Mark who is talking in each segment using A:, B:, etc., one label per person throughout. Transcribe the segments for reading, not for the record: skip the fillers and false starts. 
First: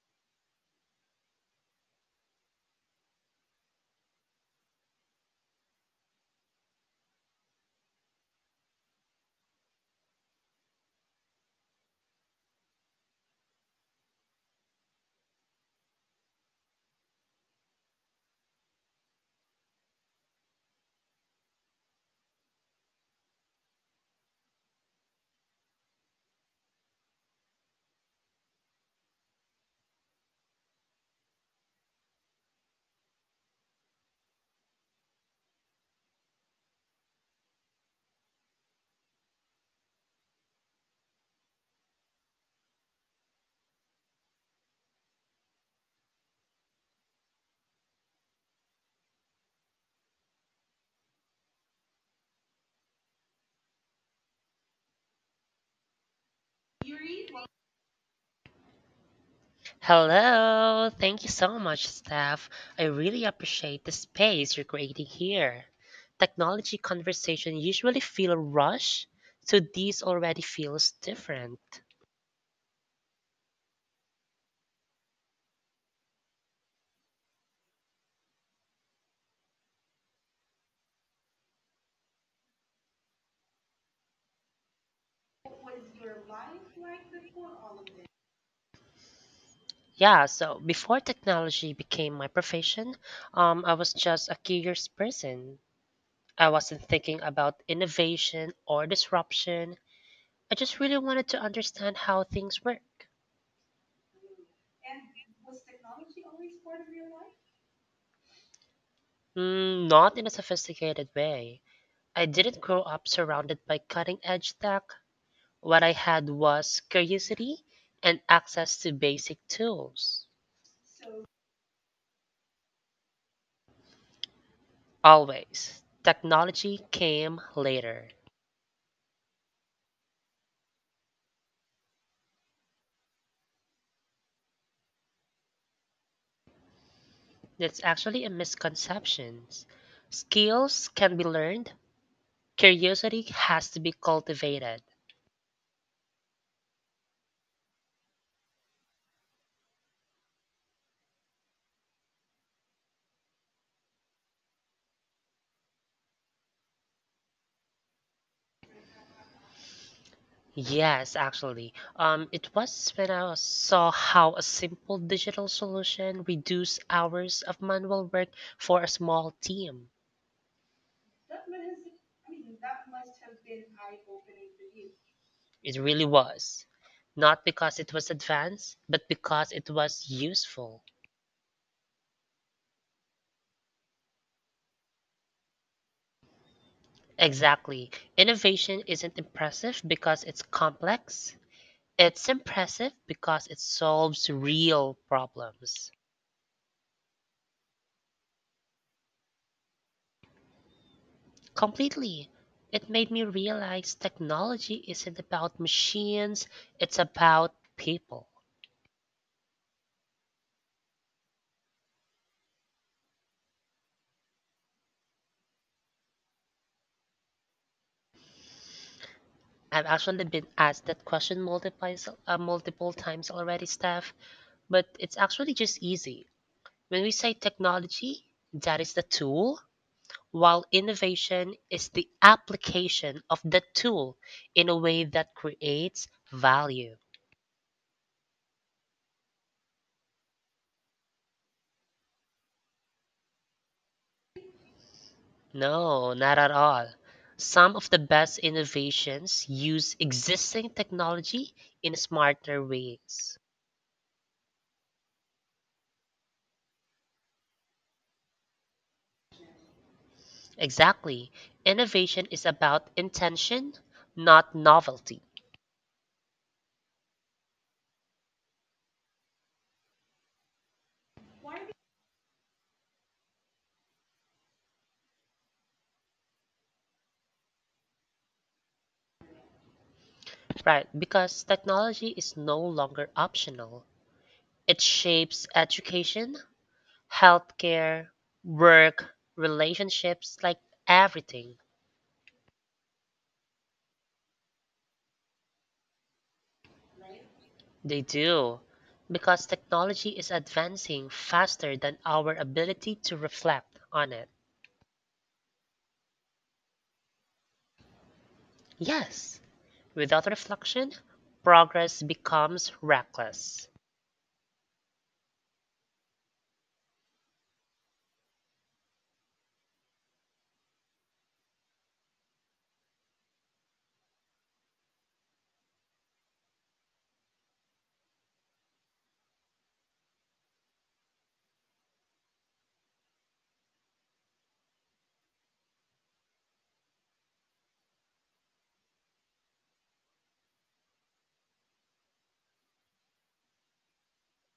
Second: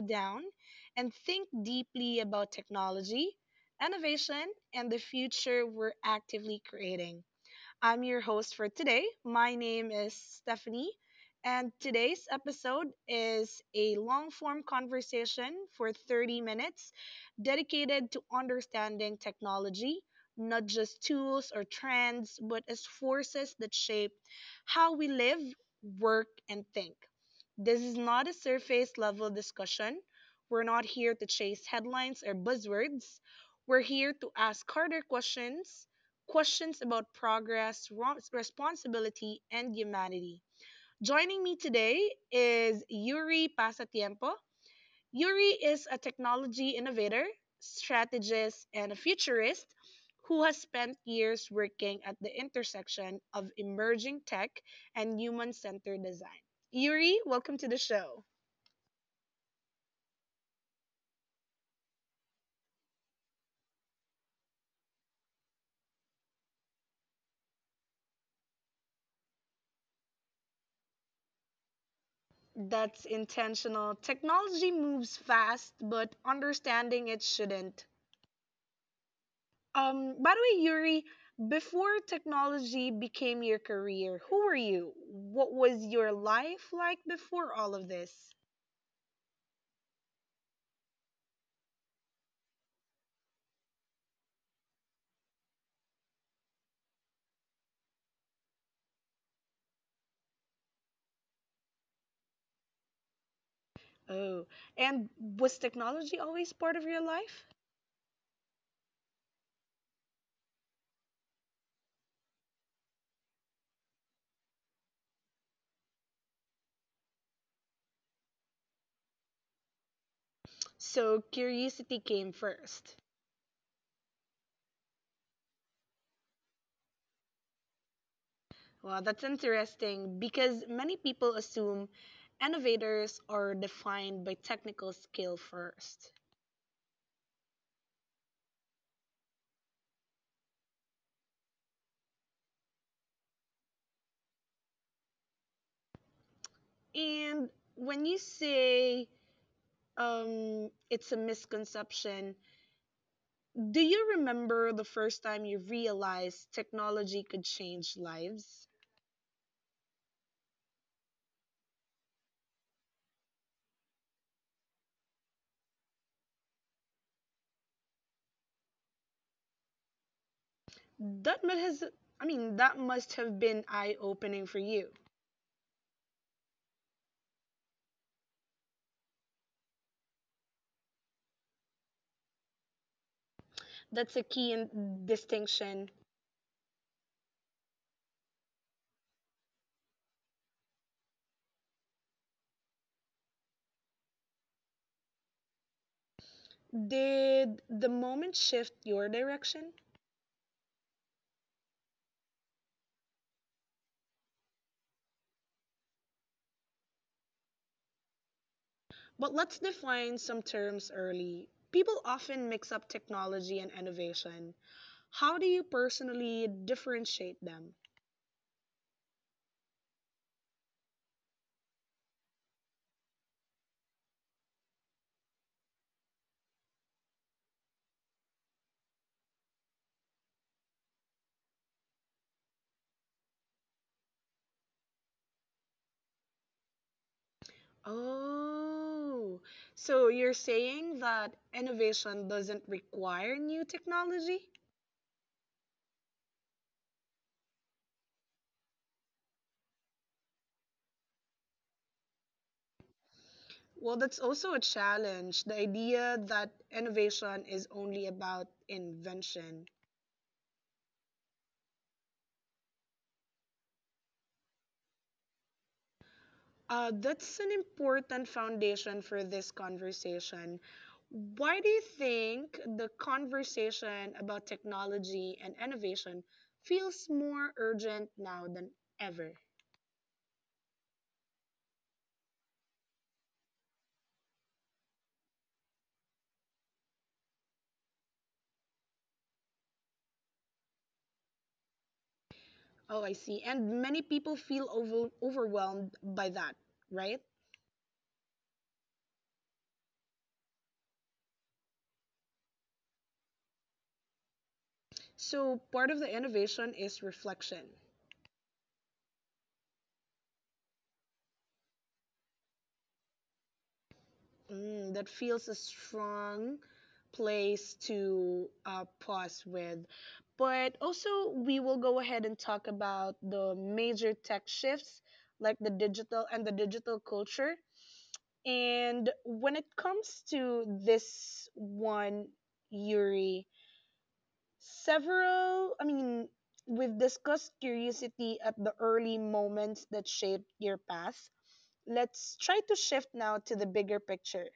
A: down and think deeply about technology, innovation, and the future we're actively creating. I'm your host for today. My name is Stephanie, and today's episode is a long form conversation for 30 minutes dedicated to understanding technology, not just tools or trends, but as forces that shape how we live, work, and think. This is not a surface level discussion. We're not here to chase headlines or buzzwords. We're here to ask harder questions, questions about progress, responsibility, and humanity. Joining me today is Yuri Pasatiempo. Yuri is a technology innovator, strategist, and a futurist who has spent years working at the intersection of emerging tech and human centered design. Yuri, welcome to the show.
B: Hello, thank you so much, Steph. I really appreciate the space you're creating here. Technology conversation usually feel rushed, so this already feels different.
A: That's intentional. Technology moves fast, but understanding it shouldn't. By the way, Yuri, before technology became your career, who were you? What was your life like before all of this?
B: Yeah, so before technology became my profession, I was just a curious person. I wasn't thinking about innovation or disruption. I just really wanted to understand how things work.
A: Oh, and was technology always part of your life?
B: Not in a sophisticated way I didn't grow up surrounded by cutting edge tech. What I had was curiosity and access to basic tools.
A: So curiosity came first.
B: Always. Technology came later.
A: Well, that's interesting because many people assume innovators are defined by technical skill first.
B: That's actually a misconception. Skills can be learned, curiosity has to be cultivated.
A: And when you say it's a misconception, do you remember the first time you realized technology could change lives?
B: Yes, actually. It was when saw how a simple digital solution reduced hours of manual work for a small team.
A: That must has I mean that must have been eye-opening for you.
B: It really was. Not because it was advanced, but because it was useful.
A: That's a key distinction.
B: Exactly. Innovation isn't impressive because it's complex. It's impressive because it solves real problems.
A: Did the moment shift your direction?
B: Completely. It made me realize technology isn't about machines, it's about people.
A: But let's define some terms early. People often mix up technology and innovation. How do you personally differentiate them?
B: I've actually been asked that question multiple times already, Steph, but it's actually just easy. When we say technology, that is the tool, while innovation is the application of the tool in a way that creates value.
A: Oh, so you're saying that innovation doesn't require new technology?
B: No, not at all. Some of the best innovations use existing technology in smarter ways.
A: Well, that's also a challenge. The idea that innovation is only about invention.
B: Exactly. Innovation is about intention, not novelty.
A: That's an important foundation for this conversation. Why do you think the conversation about technology and innovation feels more urgent now than ever?
B: Right, because technology is no longer optional. It shapes education, healthcare, work, relationships, like everything.
A: Oh, I see. And many people feel overwhelmed by that, right?
B: They do, because technology is advancing faster than our ability to reflect on it.
A: So, part of the innovation is reflection.
B: Yes, without reflection, progress becomes reckless.
A: Mm, that feels a strong place to pause with. But also, we will go ahead and talk about the major tech shifts, like the digital and the digital culture. And when it comes to this one, Yuri, several, I mean, we've discussed curiosity at the early moments that shaped your path. Let's try to shift now to the bigger picture.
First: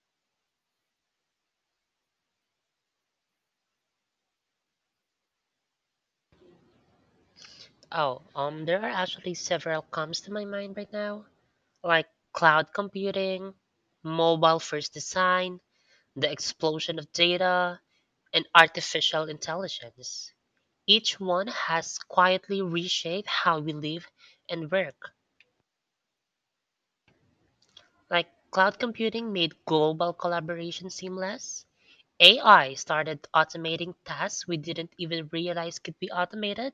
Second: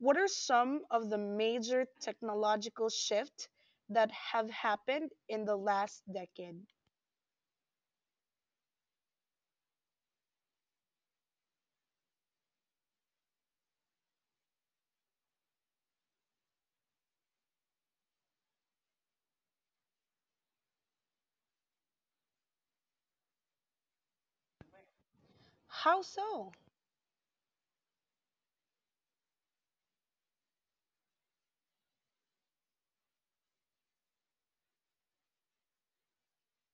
A: What are some of the major technological shifts that have happened in the last decade?
B: Oh, there are actually several comes to my mind right now, like cloud computing, mobile first design, the explosion of data, and artificial intelligence. Each one has quietly reshaped how we live and work.
A: How so?
B: Like cloud computing made global collaboration seamless. AI started automating tasks we didn't even realize could be automated.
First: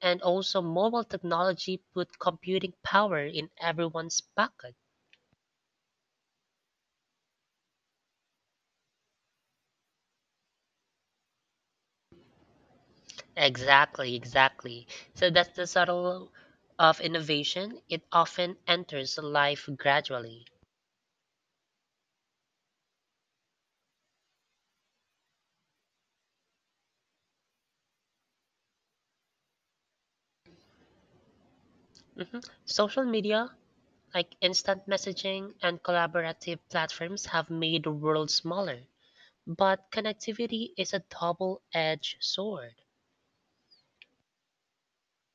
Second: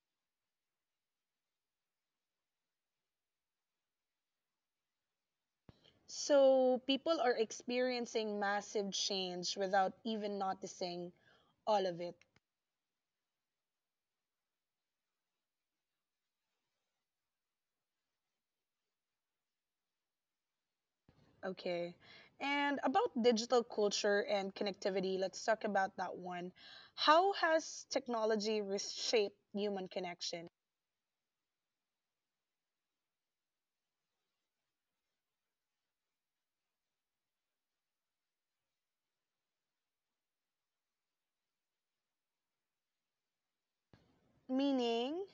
B: And also, mobile technology put computing power in everyone's pocket.
A: So, people are experiencing massive change without even noticing all of it.
B: Exactly, exactly. So that's the subtle of innovation. It often enters life gradually.
A: Okay. And about digital culture and connectivity, let's talk about that one. How has technology reshaped human connection?
B: Social media Like instant messaging and collaborative platforms have made the world smaller. But connectivity is a double edged sword,
A: Meaning,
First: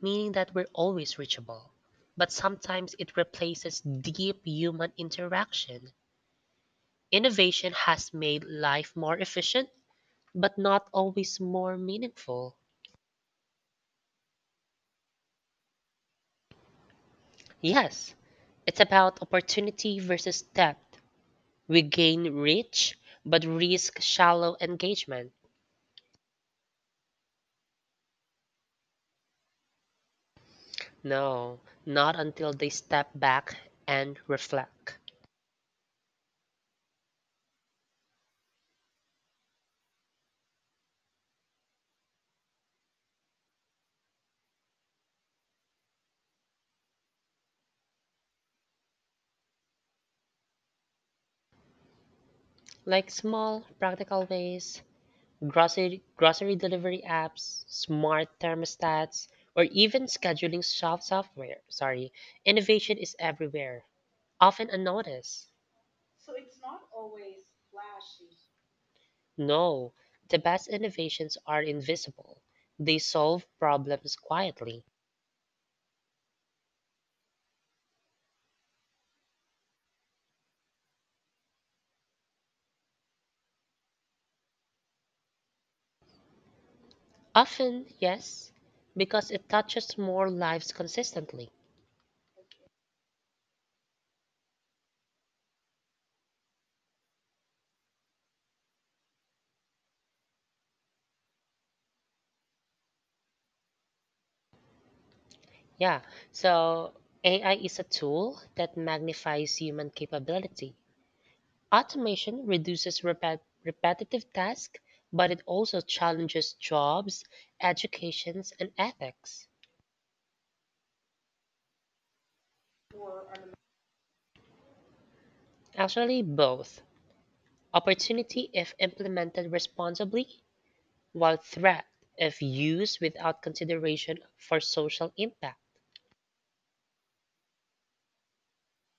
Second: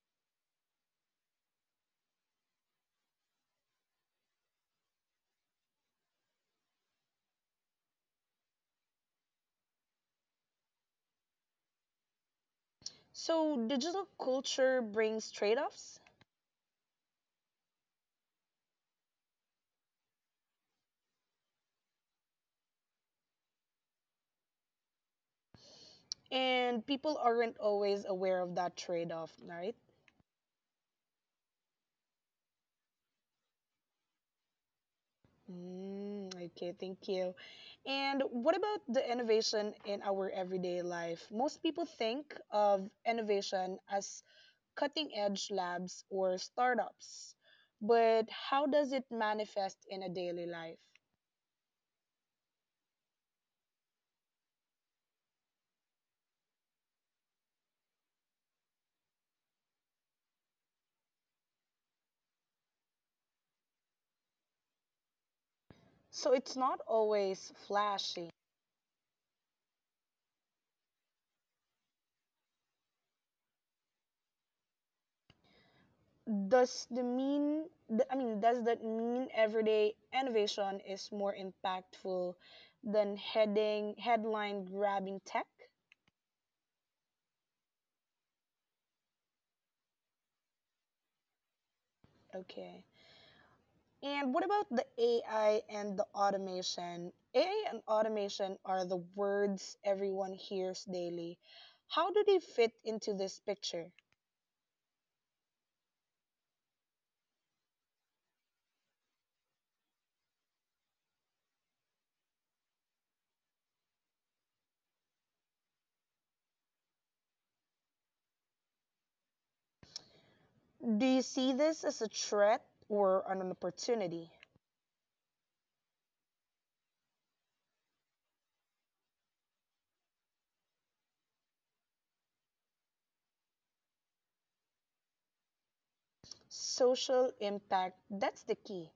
B: meaning that we're always reachable. But sometimes it replaces deep human interaction. Innovation has made life more efficient, but not always more meaningful.
A: so digital culture brings trade offs,
B: Yes, it's about opportunity versus depth. We gain reach, but risk shallow engagement.
A: and people aren't always aware of that trade off, right?
B: No, not until they step back and reflect.
A: Mm, okay, thank you. And what about the innovation in our everyday life? Most people think of innovation as cutting edge labs or startups. But how does it manifest in a daily life?
B: Like small, practical ways, grocery delivery apps, smart thermostats, or even scheduling soft software. Sorry, innovation is everywhere, often unnoticed.
A: So it's not always flashy.
B: No, the best innovations are invisible. They solve problems quietly.
A: Does the mean th- I mean does that mean everyday innovation is more impactful than heading headline grabbing tech?
B: Often, yes, because it touches more lives consistently.
A: Okay. And what about the AI and the automation? AI and automation are the words everyone hears daily. How do they fit into this picture?
B: Yeah. So AI is a tool that magnifies human capability. Automation reduces repetitive tasks, but it also challenges jobs, educations, and ethics.
A: Do you see this as a threat or an opportunity?
B: Actually, both. Opportunity if implemented responsibly, while threat if used without consideration for social impact.
A: Social impact, that's the key.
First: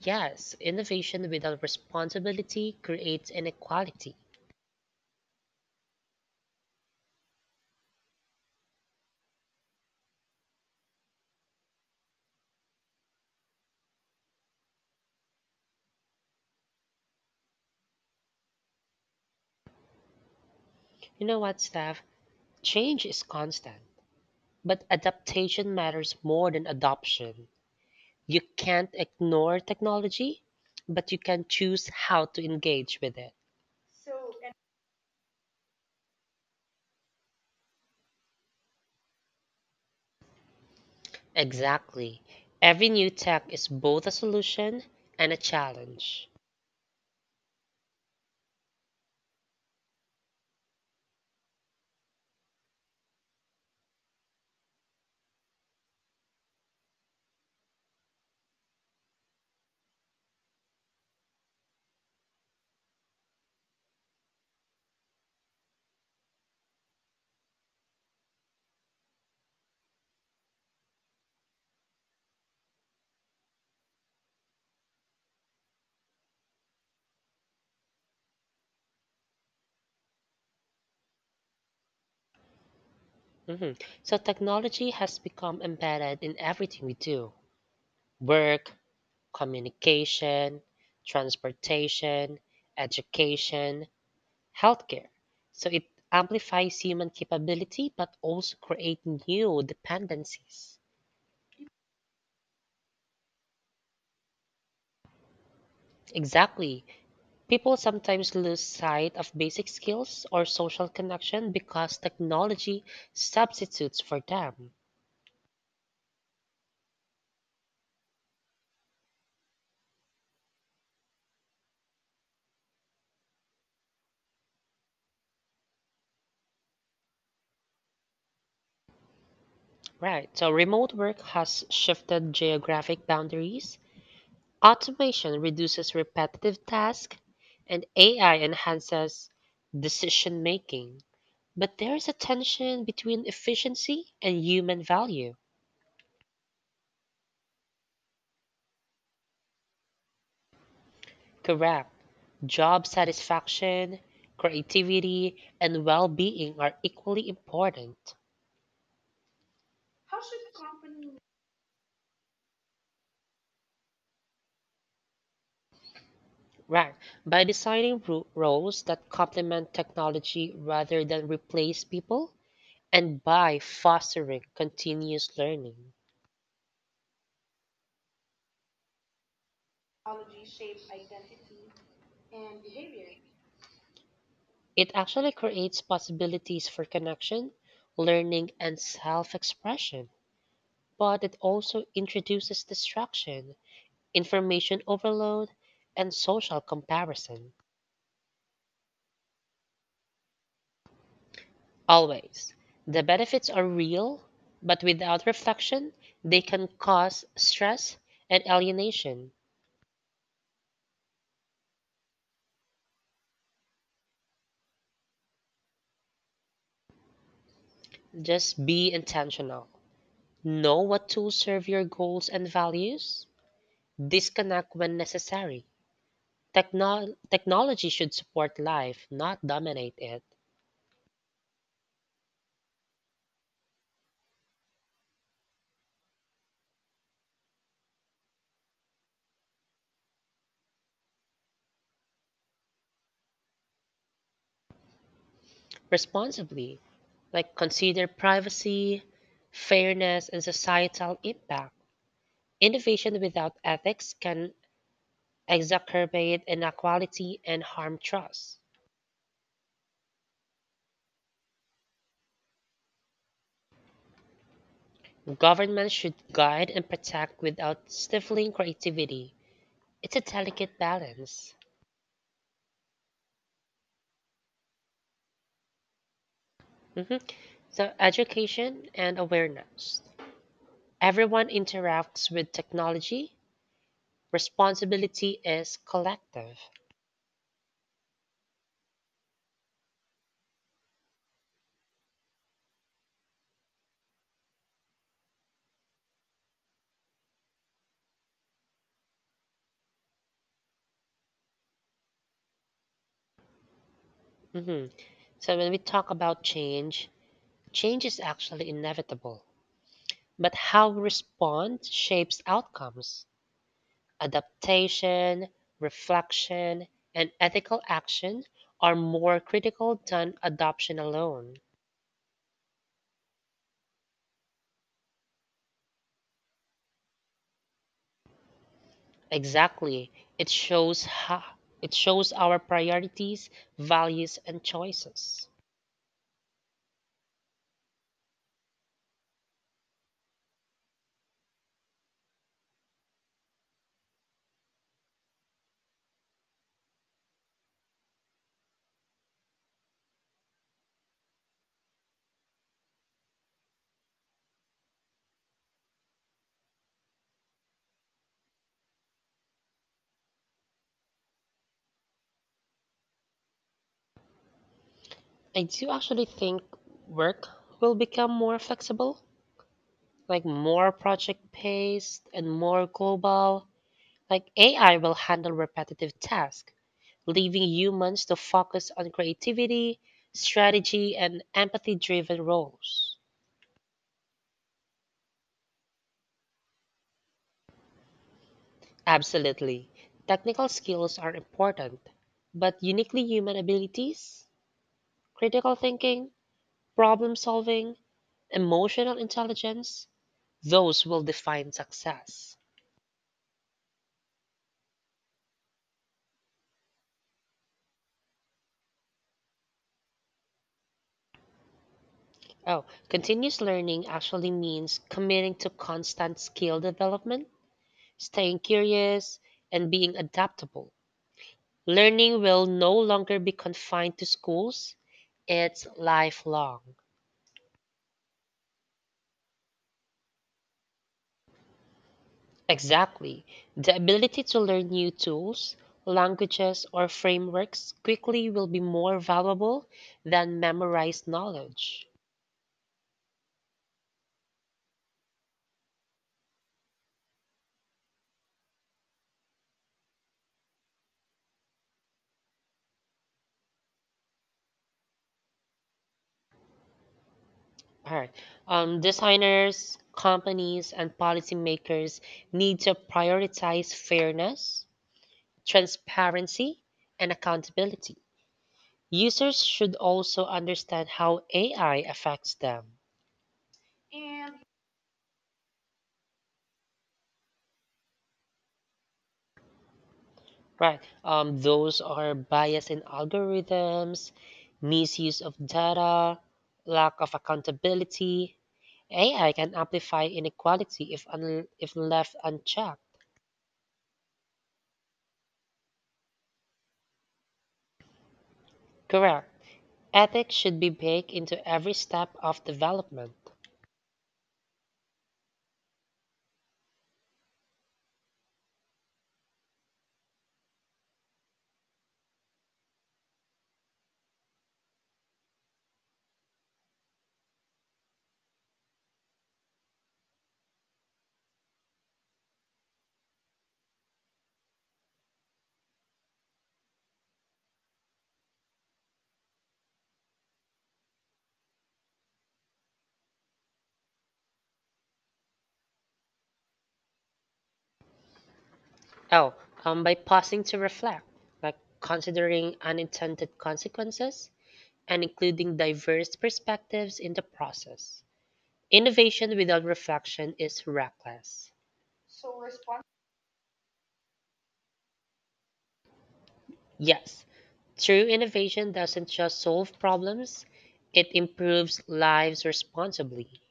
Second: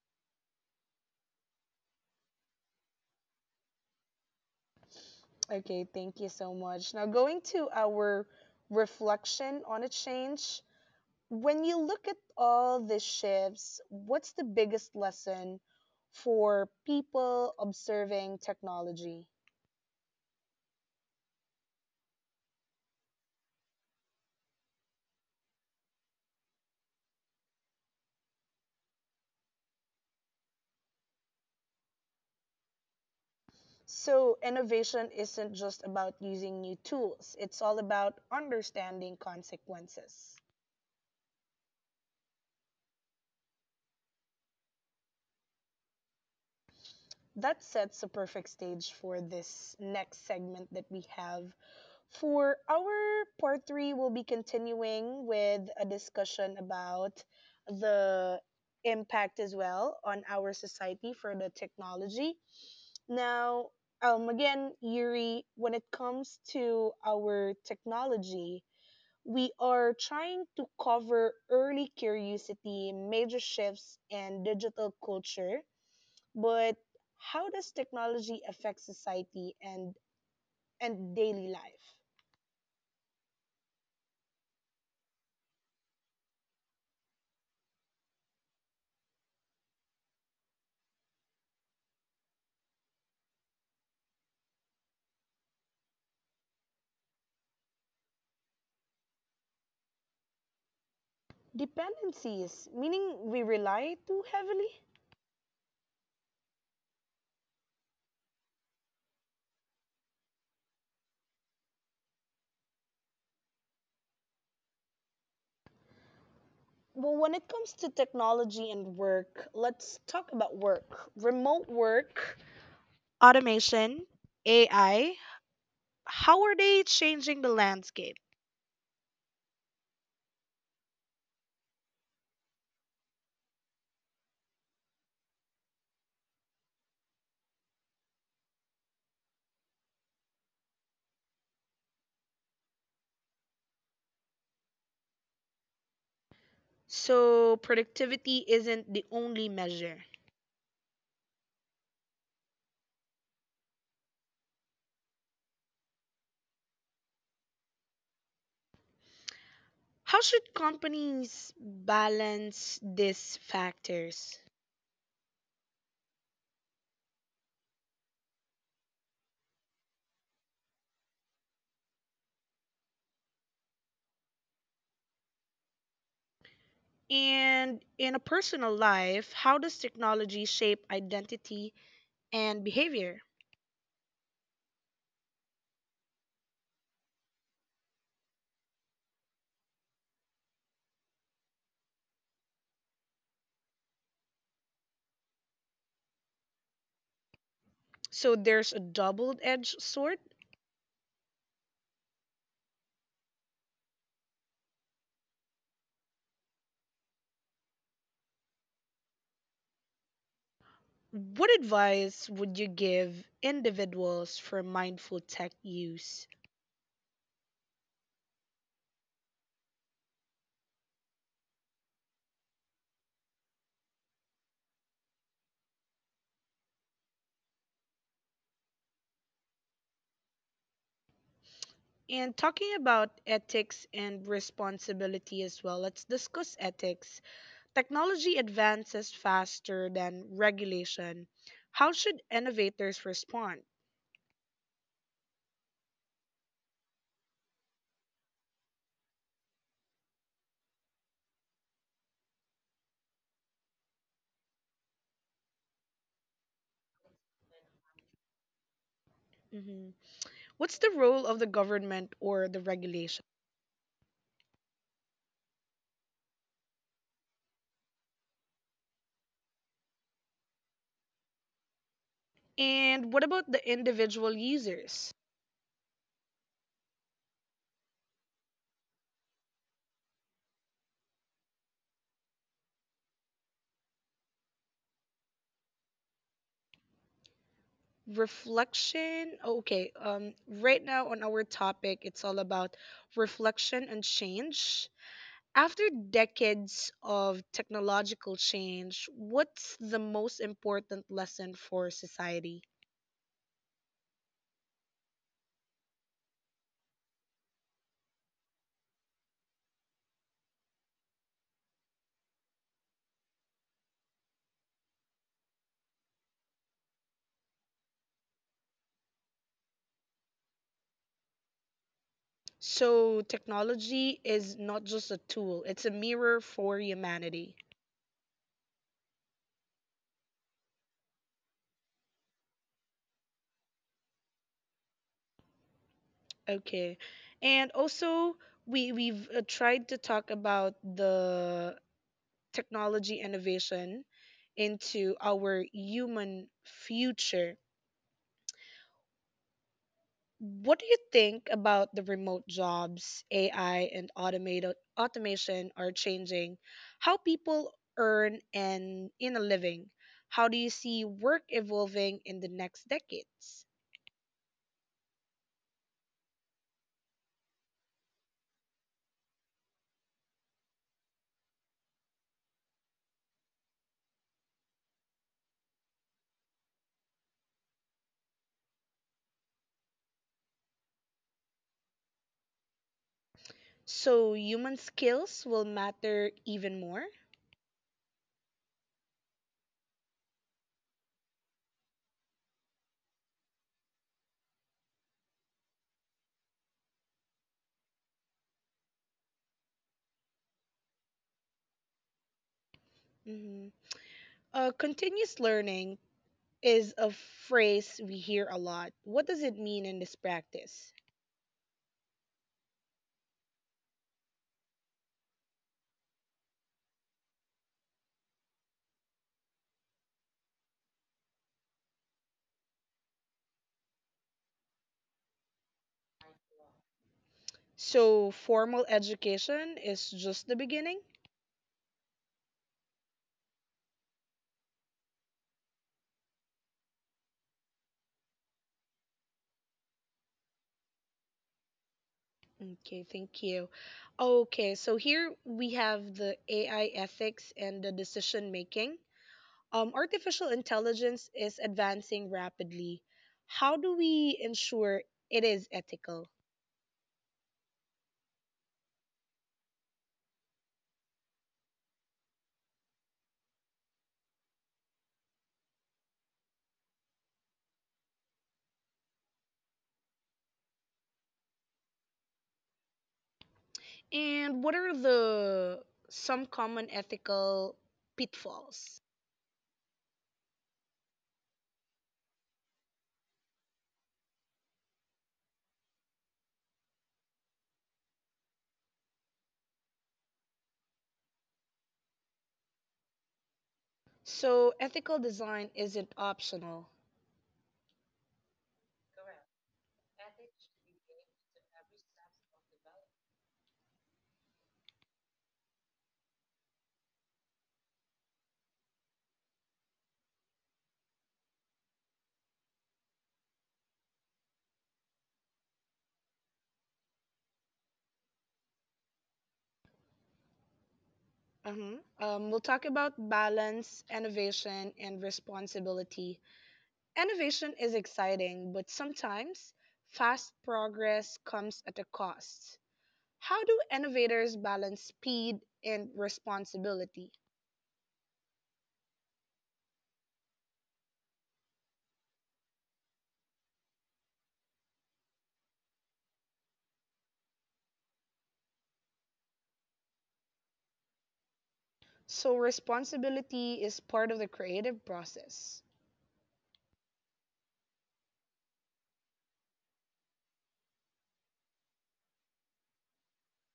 B: Yes, innovation without responsibility creates inequality.
A: Okay, thank you so much. Now, going to our reflection on a change, when you look at all the shifts, what's the biggest lesson for people observing technology?
B: You know what, Steph? Change is constant But adaptation matters more than adoption. You can't ignore technology, but you can choose how to engage with it.
A: So, innovation isn't just about using new tools, it's all about understanding consequences.
B: Exactly. Every new tech is both a solution and a challenge.
A: That sets a perfect stage for this next segment that we have. For our part three, we'll be continuing with a discussion about the impact as well on our society for the technology. Now, again, Yuri, when it comes to our technology, we are trying to cover early curiosity, major shifts, and digital culture but how does technology affect society and daily life?
B: Mhm. So, technology has become embedded in everything we do work, communication, transportation, education, healthcare. So it amplifies human capability but also creates new dependencies.
A: Dependencies, meaning we rely too heavily?
B: Exactly. People sometimes lose sight of basic skills or social connection because technology substitutes for them.
A: Well, when it comes to technology and work, let's talk about work. Remote work, automation, AI, how are they changing the landscape?
B: Right. So remote work has shifted geographic boundaries. Automation reduces repetitive tasks and AI enhances decision making. But there is a tension between efficiency and human value.
A: So, productivity isn't the only measure.
B: Correct. Job satisfaction, creativity, and well being are equally important.
A: How should companies balance these factors?
B: Right. By designing roles that complement technology rather than replace people, and by fostering continuous learning,
A: And in a personal life, how does technology shape identity and behavior?
B: it actually creates possibilities for connection, learning, and self expression. But it also introduces distraction, information overload, and social comparison.
A: So there's a double edged sword.
B: Always. The benefits are real, but without reflection, they can cause stress and alienation.
A: What advice would you give individuals for mindful tech use?
B: Just be intentional. Know what tools serve your goals and values. Disconnect when necessary. Technology should support life, not dominate it.
A: And talking about ethics and responsibility as well, let's discuss ethics. Technology advances faster than regulation. How should innovators respond?
B: Responsibly, like consider privacy, fairness, and societal impact. Innovation without ethics can exacerbate inequality and harm trust.
A: Mm-hmm. What's the role of the government or the regulation?
B: Government should guide and protect without stifling creativity. It's a delicate balance.
A: And what about the individual users?
B: Mhm. So, education and awareness. Everyone interacts with technology. Responsibility is collective.
A: Reflection. Oh, okay, right now on our topic, it's all about reflection and change. After decades of technological change, what's the most important lesson for society?
B: Mhm. So, when we talk about change, change is actually inevitable. But how we respond shapes outcomes. Adaptation, reflection, and ethical action are more critical than adoption alone.
A: So, technology is not just a tool, it's a mirror for humanity.
B: Exactly. It shows how, it shows our priorities, values, and choices.
A: Okay. And also, we've tried to talk about the technology innovation into our human future. What do you think about the remote jobs, AI and automated automation are changing how people earn and in a living? How do you see work evolving in the next decades?
B: I do actually think work will become more flexible, like more project based and more global. Like AI will handle repetitive tasks, leaving humans to focus on creativity, strategy, and empathy driven roles.
A: So human skills will matter even more.
B: Absolutely. Technical skills are important, but uniquely human abilities, critical thinking, problem solving, emotional intelligence, those will define success.
A: Mm-hmm. Continuous learning is a phrase we hear a lot. What does it mean in this practice?
B: Oh, continuous learning actually means committing to constant skill development, staying curious, and being adaptable. Learning will no longer be confined to schools, it's lifelong.
A: So, formal education is just the beginning?
B: Exactly. The ability to learn new tools, languages, or frameworks quickly will be more valuable than memorized knowledge.
A: Okay, thank you. Okay, so here we have the AI ethics and the decision making. Artificial intelligence is advancing rapidly. How do we ensure it is ethical?
B: Alright. Designers, companies, and policymakers need to prioritize fairness, transparency, and accountability. Users should also understand how AI affects them.
A: And what are the some common ethical pitfalls?
B: Right. Those are bias in algorithms, misuse of data, lack of accountability. AI can amplify inequality if left unchecked.
A: So, ethical design isn't optional.
B: Correct. Ethics should be baked into every step of development.
A: Uh-huh. We'll talk about balance, innovation, and responsibility. Innovation is exciting, but sometimes fast progress comes at a cost. How do innovators balance speed and responsibility?
B: Oh, by pausing to reflect, like considering unintended consequences and including diverse perspectives in the process. Innovation without reflection is reckless.
A: So responsibility is part of the creative process.
B: Yes, true innovation doesn't just solve problems, it improves lives responsibly.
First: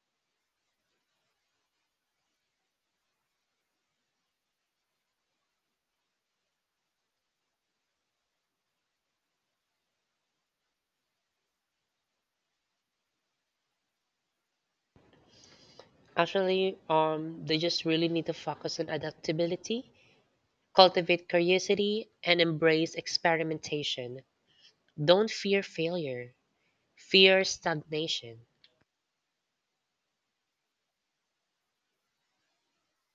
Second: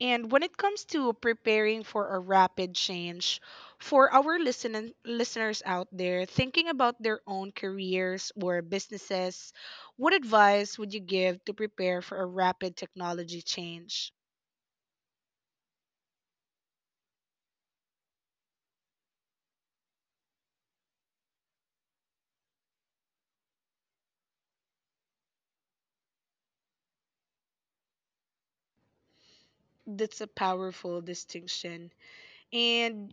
A: And when it comes to preparing for a rapid change, for our listeners out there thinking about their own careers or businesses, what advice would you give to prepare for a rapid technology change?
B: They just really need to focus on adaptability, cultivate curiosity, and embrace experimentation. Don't fear failure, fear stagnation.
A: That's a powerful distinction. And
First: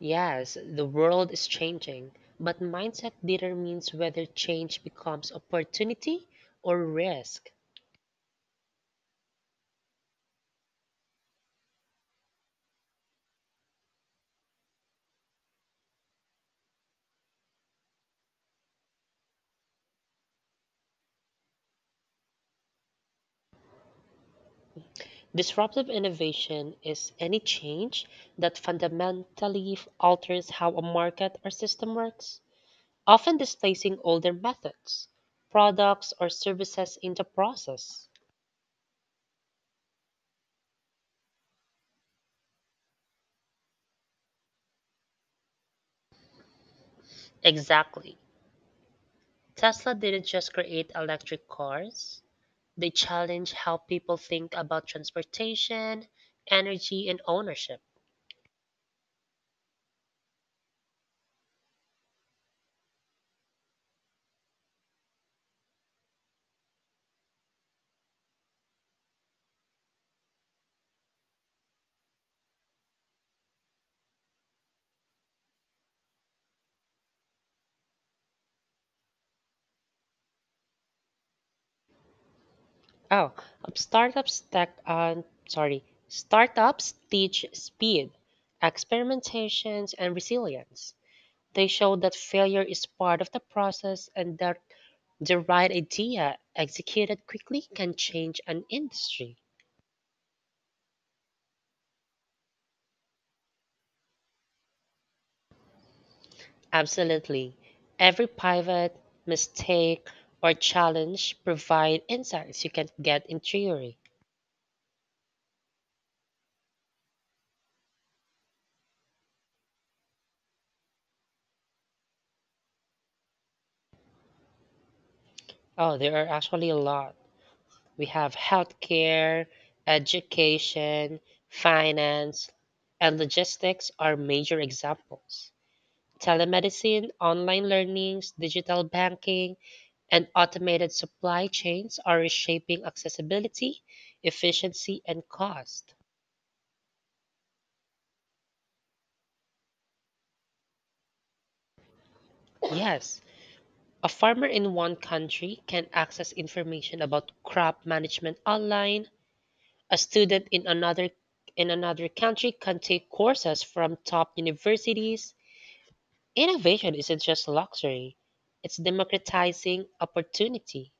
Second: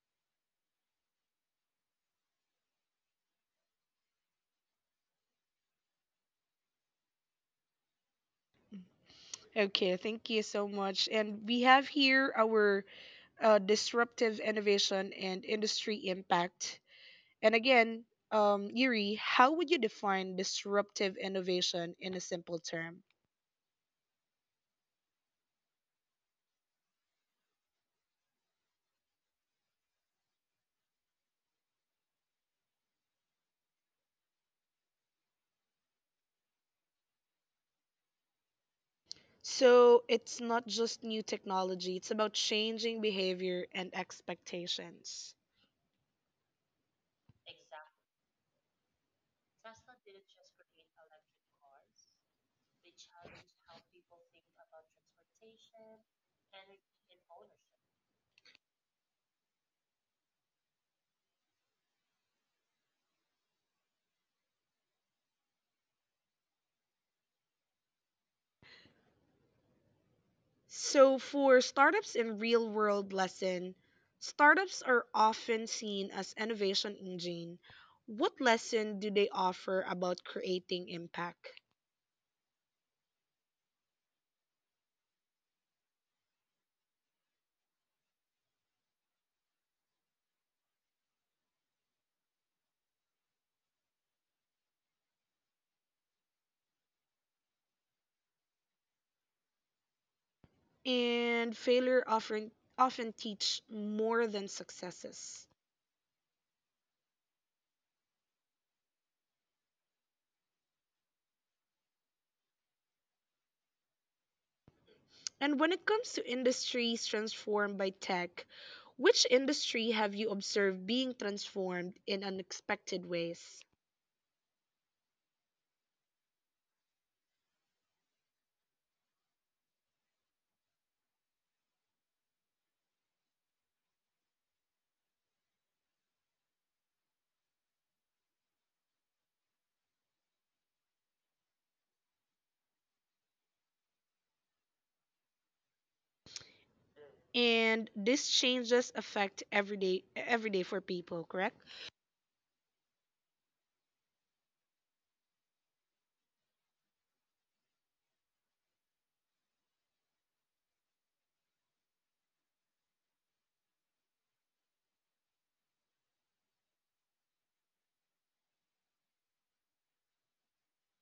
B: Yes, the world is changing, but mindset determines whether change becomes opportunity or risk.
A: okay, thank you so much. And we have here our disruptive innovation and industry impact. And again, Yuri, how would you define disruptive innovation in a simple term?
B: Disruptive innovation is any change that fundamentally alters how a market or system works, often displacing older methods, products, or services in the process.
A: So it's not just new technology, it's about changing behavior and expectations.
B: Exactly. Tesla didn't just create electric cars, they challenged how people think about transportation, energy, and ownership.
A: So for startups in real world lesson, startups are often seen as innovation engine. What lesson do they offer about creating impact?
B: Oh, um, startups tech, uh, Startups teach speed, experimentations, and resilience. They show that failure is part of the process and that the right idea executed quickly can change an industry.
A: And failure often often teach more than successes.
B: Absolutely. Every pivot, mistake, or challenge provide insights you can't get in theory.
A: And when it comes to industries transformed by tech, which industry have you observed being transformed in unexpected ways?
B: Oh, there are actually a lot. We have healthcare, education, finance, and logistics are major examples. Telemedicine, online learnings, digital banking, and automated supply chains are reshaping accessibility, efficiency, and cost.
A: And these changes affect everyday for people, correct?
B: Yes, a farmer in one country can access information about crop management online. A student in another country can take courses from top universities Innovation isn't just luxury, it's democratizing opportunity.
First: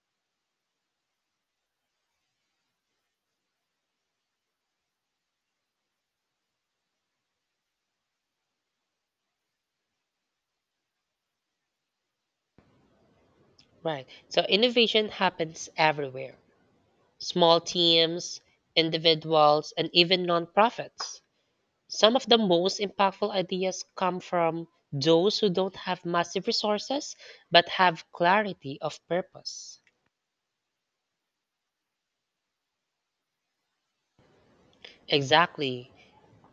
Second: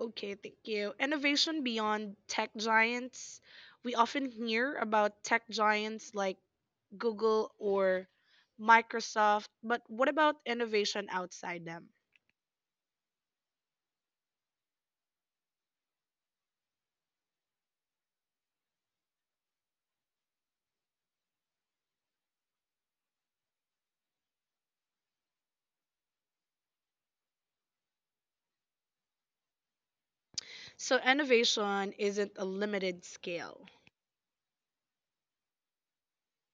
A: Okay, thank you. Innovation beyond tech giants. We often hear about tech giants like Google, or Microsoft, but what about innovation outside them?
B: Right. So innovation happens everywhere small teams, individuals, and even nonprofits. Some of the most impactful ideas come from those who don't have massive resources but have clarity of purpose.
A: So, innovation isn't a limited scale.
B: Exactly.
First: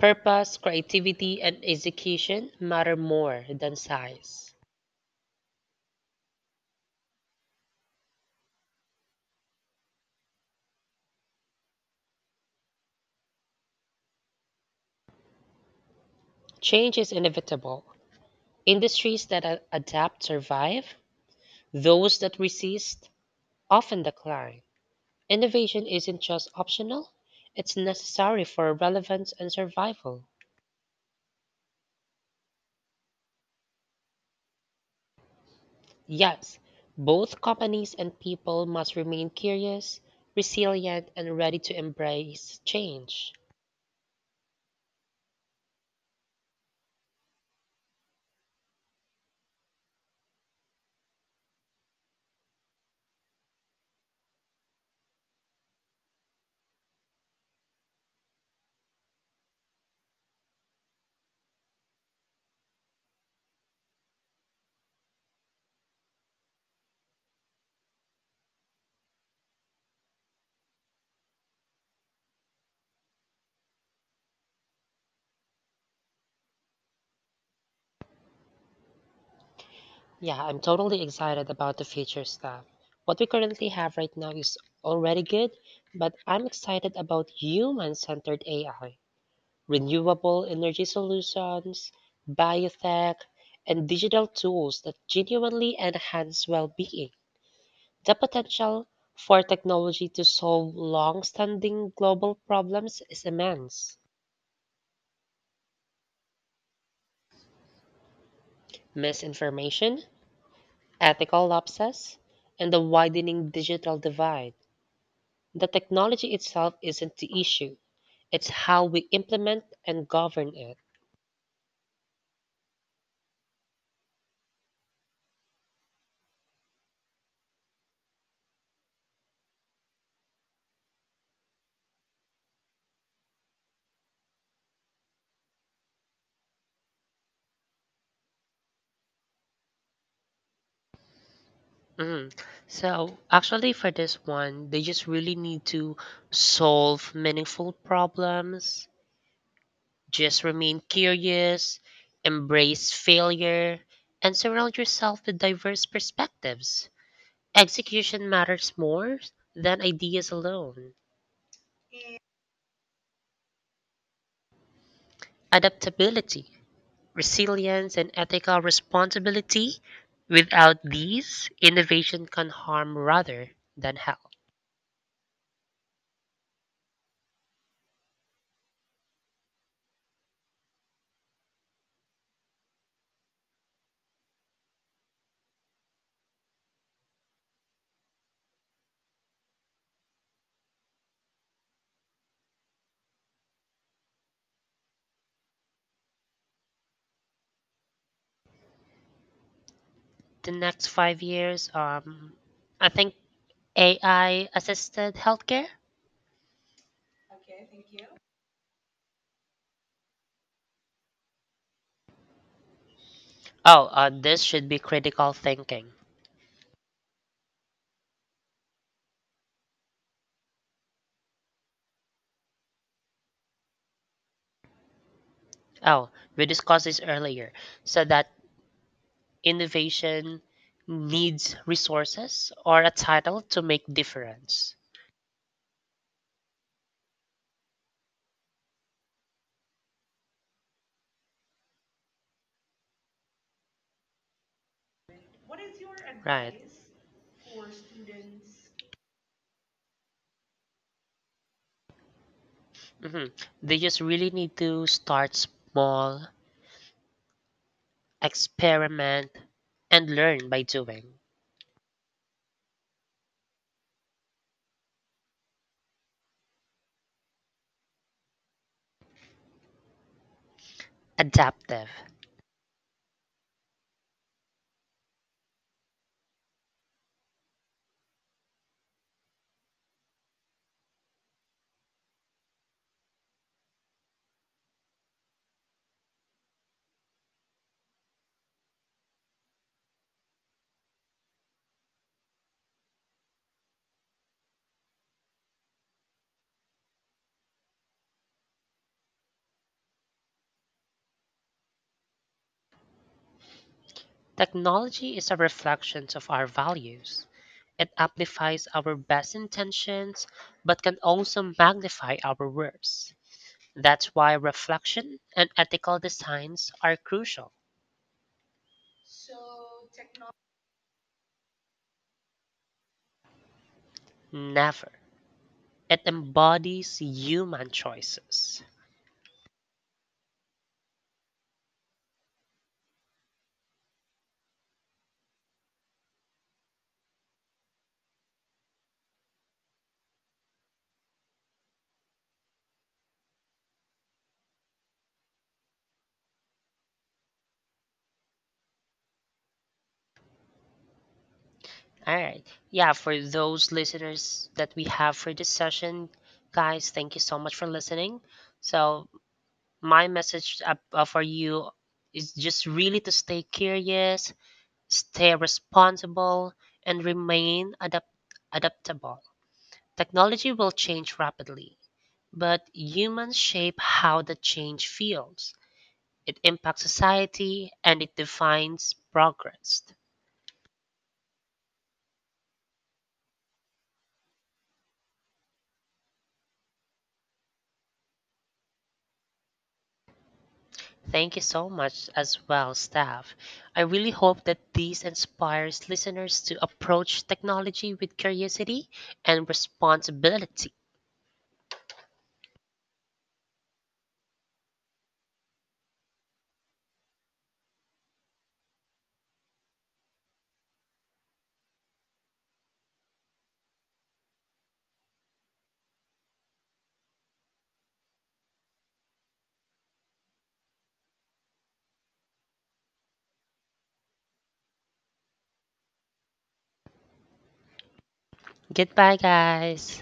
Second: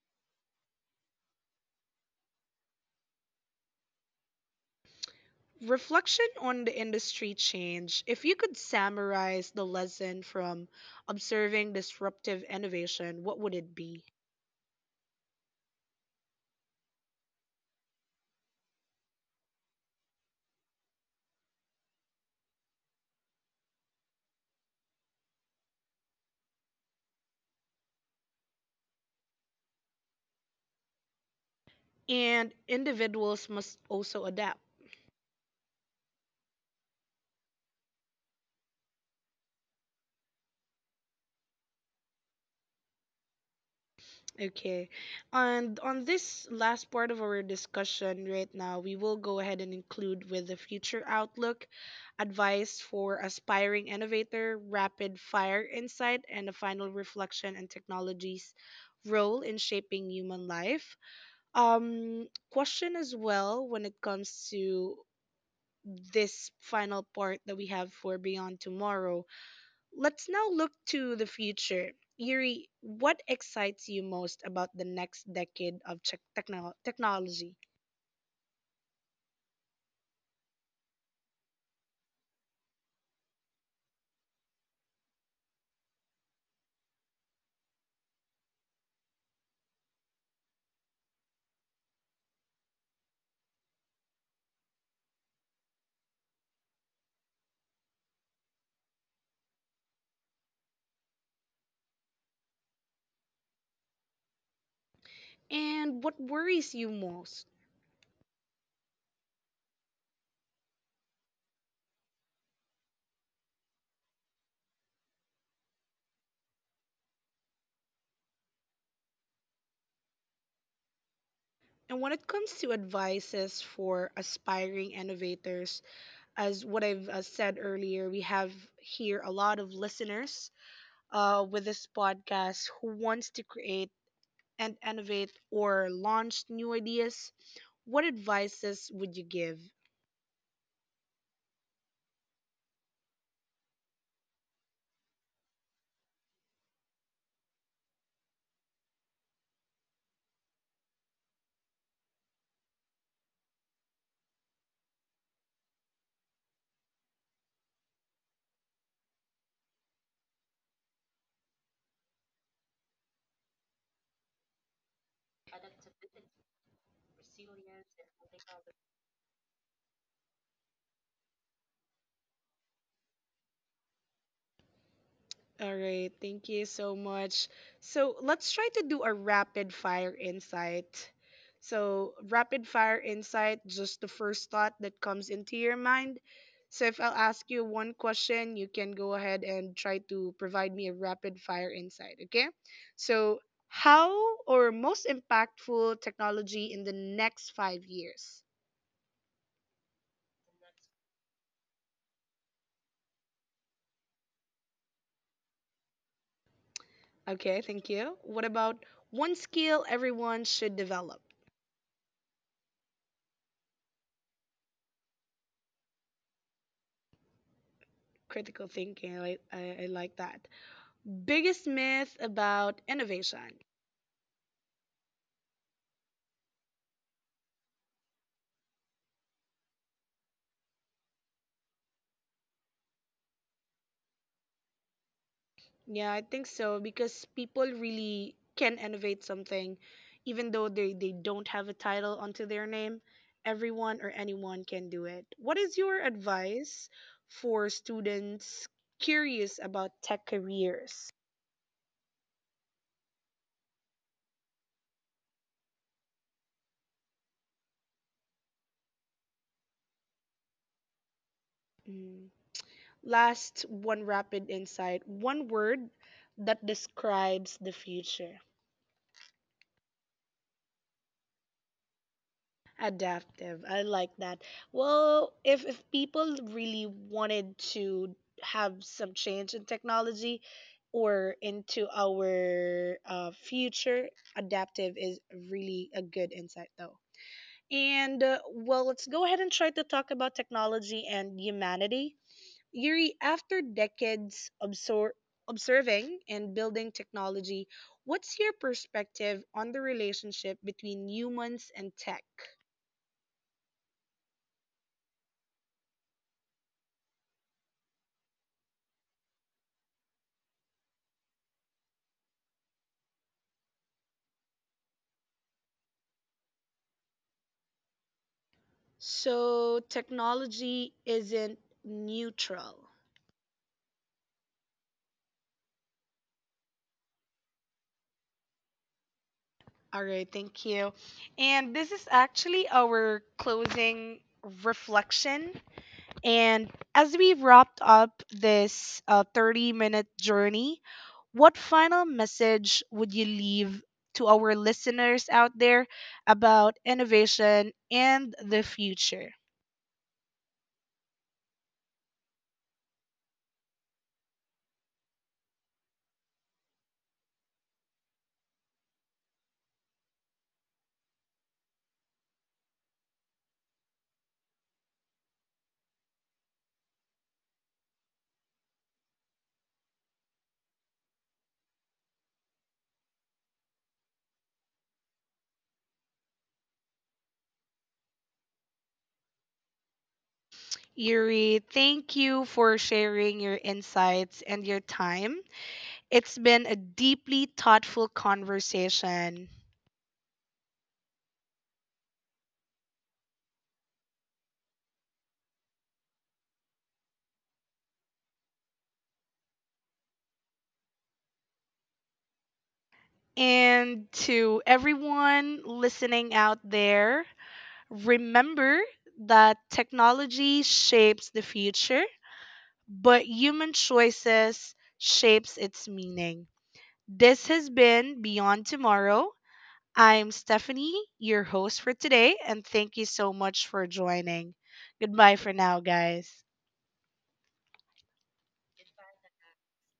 B: Purpose, creativity, and execution matter more than size.
A: Reflection on the industry change. If you could summarize the lesson from observing disruptive innovation, what would it be?
B: Change is inevitable, Industries that adapt survive, those that resist often decline. Innovation isn't just optional, it's necessary for relevance and survival.
A: And individuals must also adapt.
B: Yes, both companies and people must remain curious, resilient, and ready to embrace change.
A: Okay. And on this last part of our discussion right now, we will go ahead and include with the future outlook, advice for aspiring innovator, rapid fire insight, and a final reflection on technology's role in shaping human life. Question as well when it comes to this final part that we have for Beyond Tomorrow. Let's now look to the future. Yuri, what excites you most about the next decade of technology?
B: Yeah, I'm totally excited about the future stuff. What we currently have right now is already good, but I'm excited about human centered AI. Renewable energy solutions, biotech, and digital tools that genuinely enhance well being. The potential for technology to solve long standing global problems is immense.
A: And what worries you most?
B: Misinformation, ethical lapses, and the widening digital divide. The technology itself isn't the issue, it's how we implement and govern it.
A: And when it comes to advices for aspiring innovators, as what I've said earlier, we have here a lot of listeners with this podcast who wants to create and innovate or launch new ideas. What advices would you give?
B: Mm. So, actually, for this one, they just really need to solve meaningful problems, just remain curious, embrace failure, and surround yourself with diverse perspectives. Execution matters more than ideas alone. Adaptability, resilience, and ethical responsibility without these, innovation can harm rather than help.
A: All right, thank you so much. So let's try to do a rapid fire insight. So, rapid fire insight, just the first thought that comes into your mind. So, if I'll ask you one question, you can go ahead and try to provide me a rapid fire insight, okay? So, how or most impactful technology in the next 5 years?
B: The next 5 years, I think AI assisted healthcare?
A: Okay, thank you. What about one skill everyone should develop?
B: Oh, this should be critical thinking.
A: Critical thinking, I like that. Biggest myth about innovation.
B: Oh, we discussed this earlier. So that innovation needs resources or a title to make difference.
A: Yeah, I think so because people really can innovate something even though they don't have a title onto their name. Everyone or anyone can do it. What is your
B: Right.
A: advice for students curious about tech careers?
B: hmm They just really need to start small, experiment, and learn by doing.
A: Mm. Last one rapid insight, one word that describes the future.
B: Adaptive.
A: Adaptive. I like that. Well, if people really wanted to have some change in technology or into our future, adaptive is really a good insight though. And well, let's go ahead and try to talk about technology and humanity. Yuri, after decades observing and building technology, what's your perspective on the relationship between humans and tech?
B: Technology is a reflection of our values. It amplifies our best intentions, but can also magnify our worst. That's why reflection and ethical designs are crucial.
A: So technology isn't neutral.
B: Never. It embodies human choices.
A: All right, thank you. And this is actually our closing reflection. And as we wrapped up this 30-minute journey, what final message would you leave to our listeners out there about innovation and the future?
B: All right. Yeah, for those listeners that we have for this session, guys, thank you so much for listening. So, my message for you is just really to stay curious, stay responsible, and remain adaptable. Technology will change rapidly, but humans shape how the change feels. It impacts society and it defines progress.
A: Yuri, thank you for sharing your insights and your time. It's been a deeply thoughtful conversation.
B: Thank you so much as well, staff. I really hope that this inspires listeners to approach technology with curiosity and responsibility.
A: And to everyone listening out there, remember that technology shapes the future, but human choices shapes its meaning. This has been Beyond Tomorrow. I'm Stephanie, your host for today, and thank you so much for joining. Goodbye for now, guys.
B: Goodbye, guys.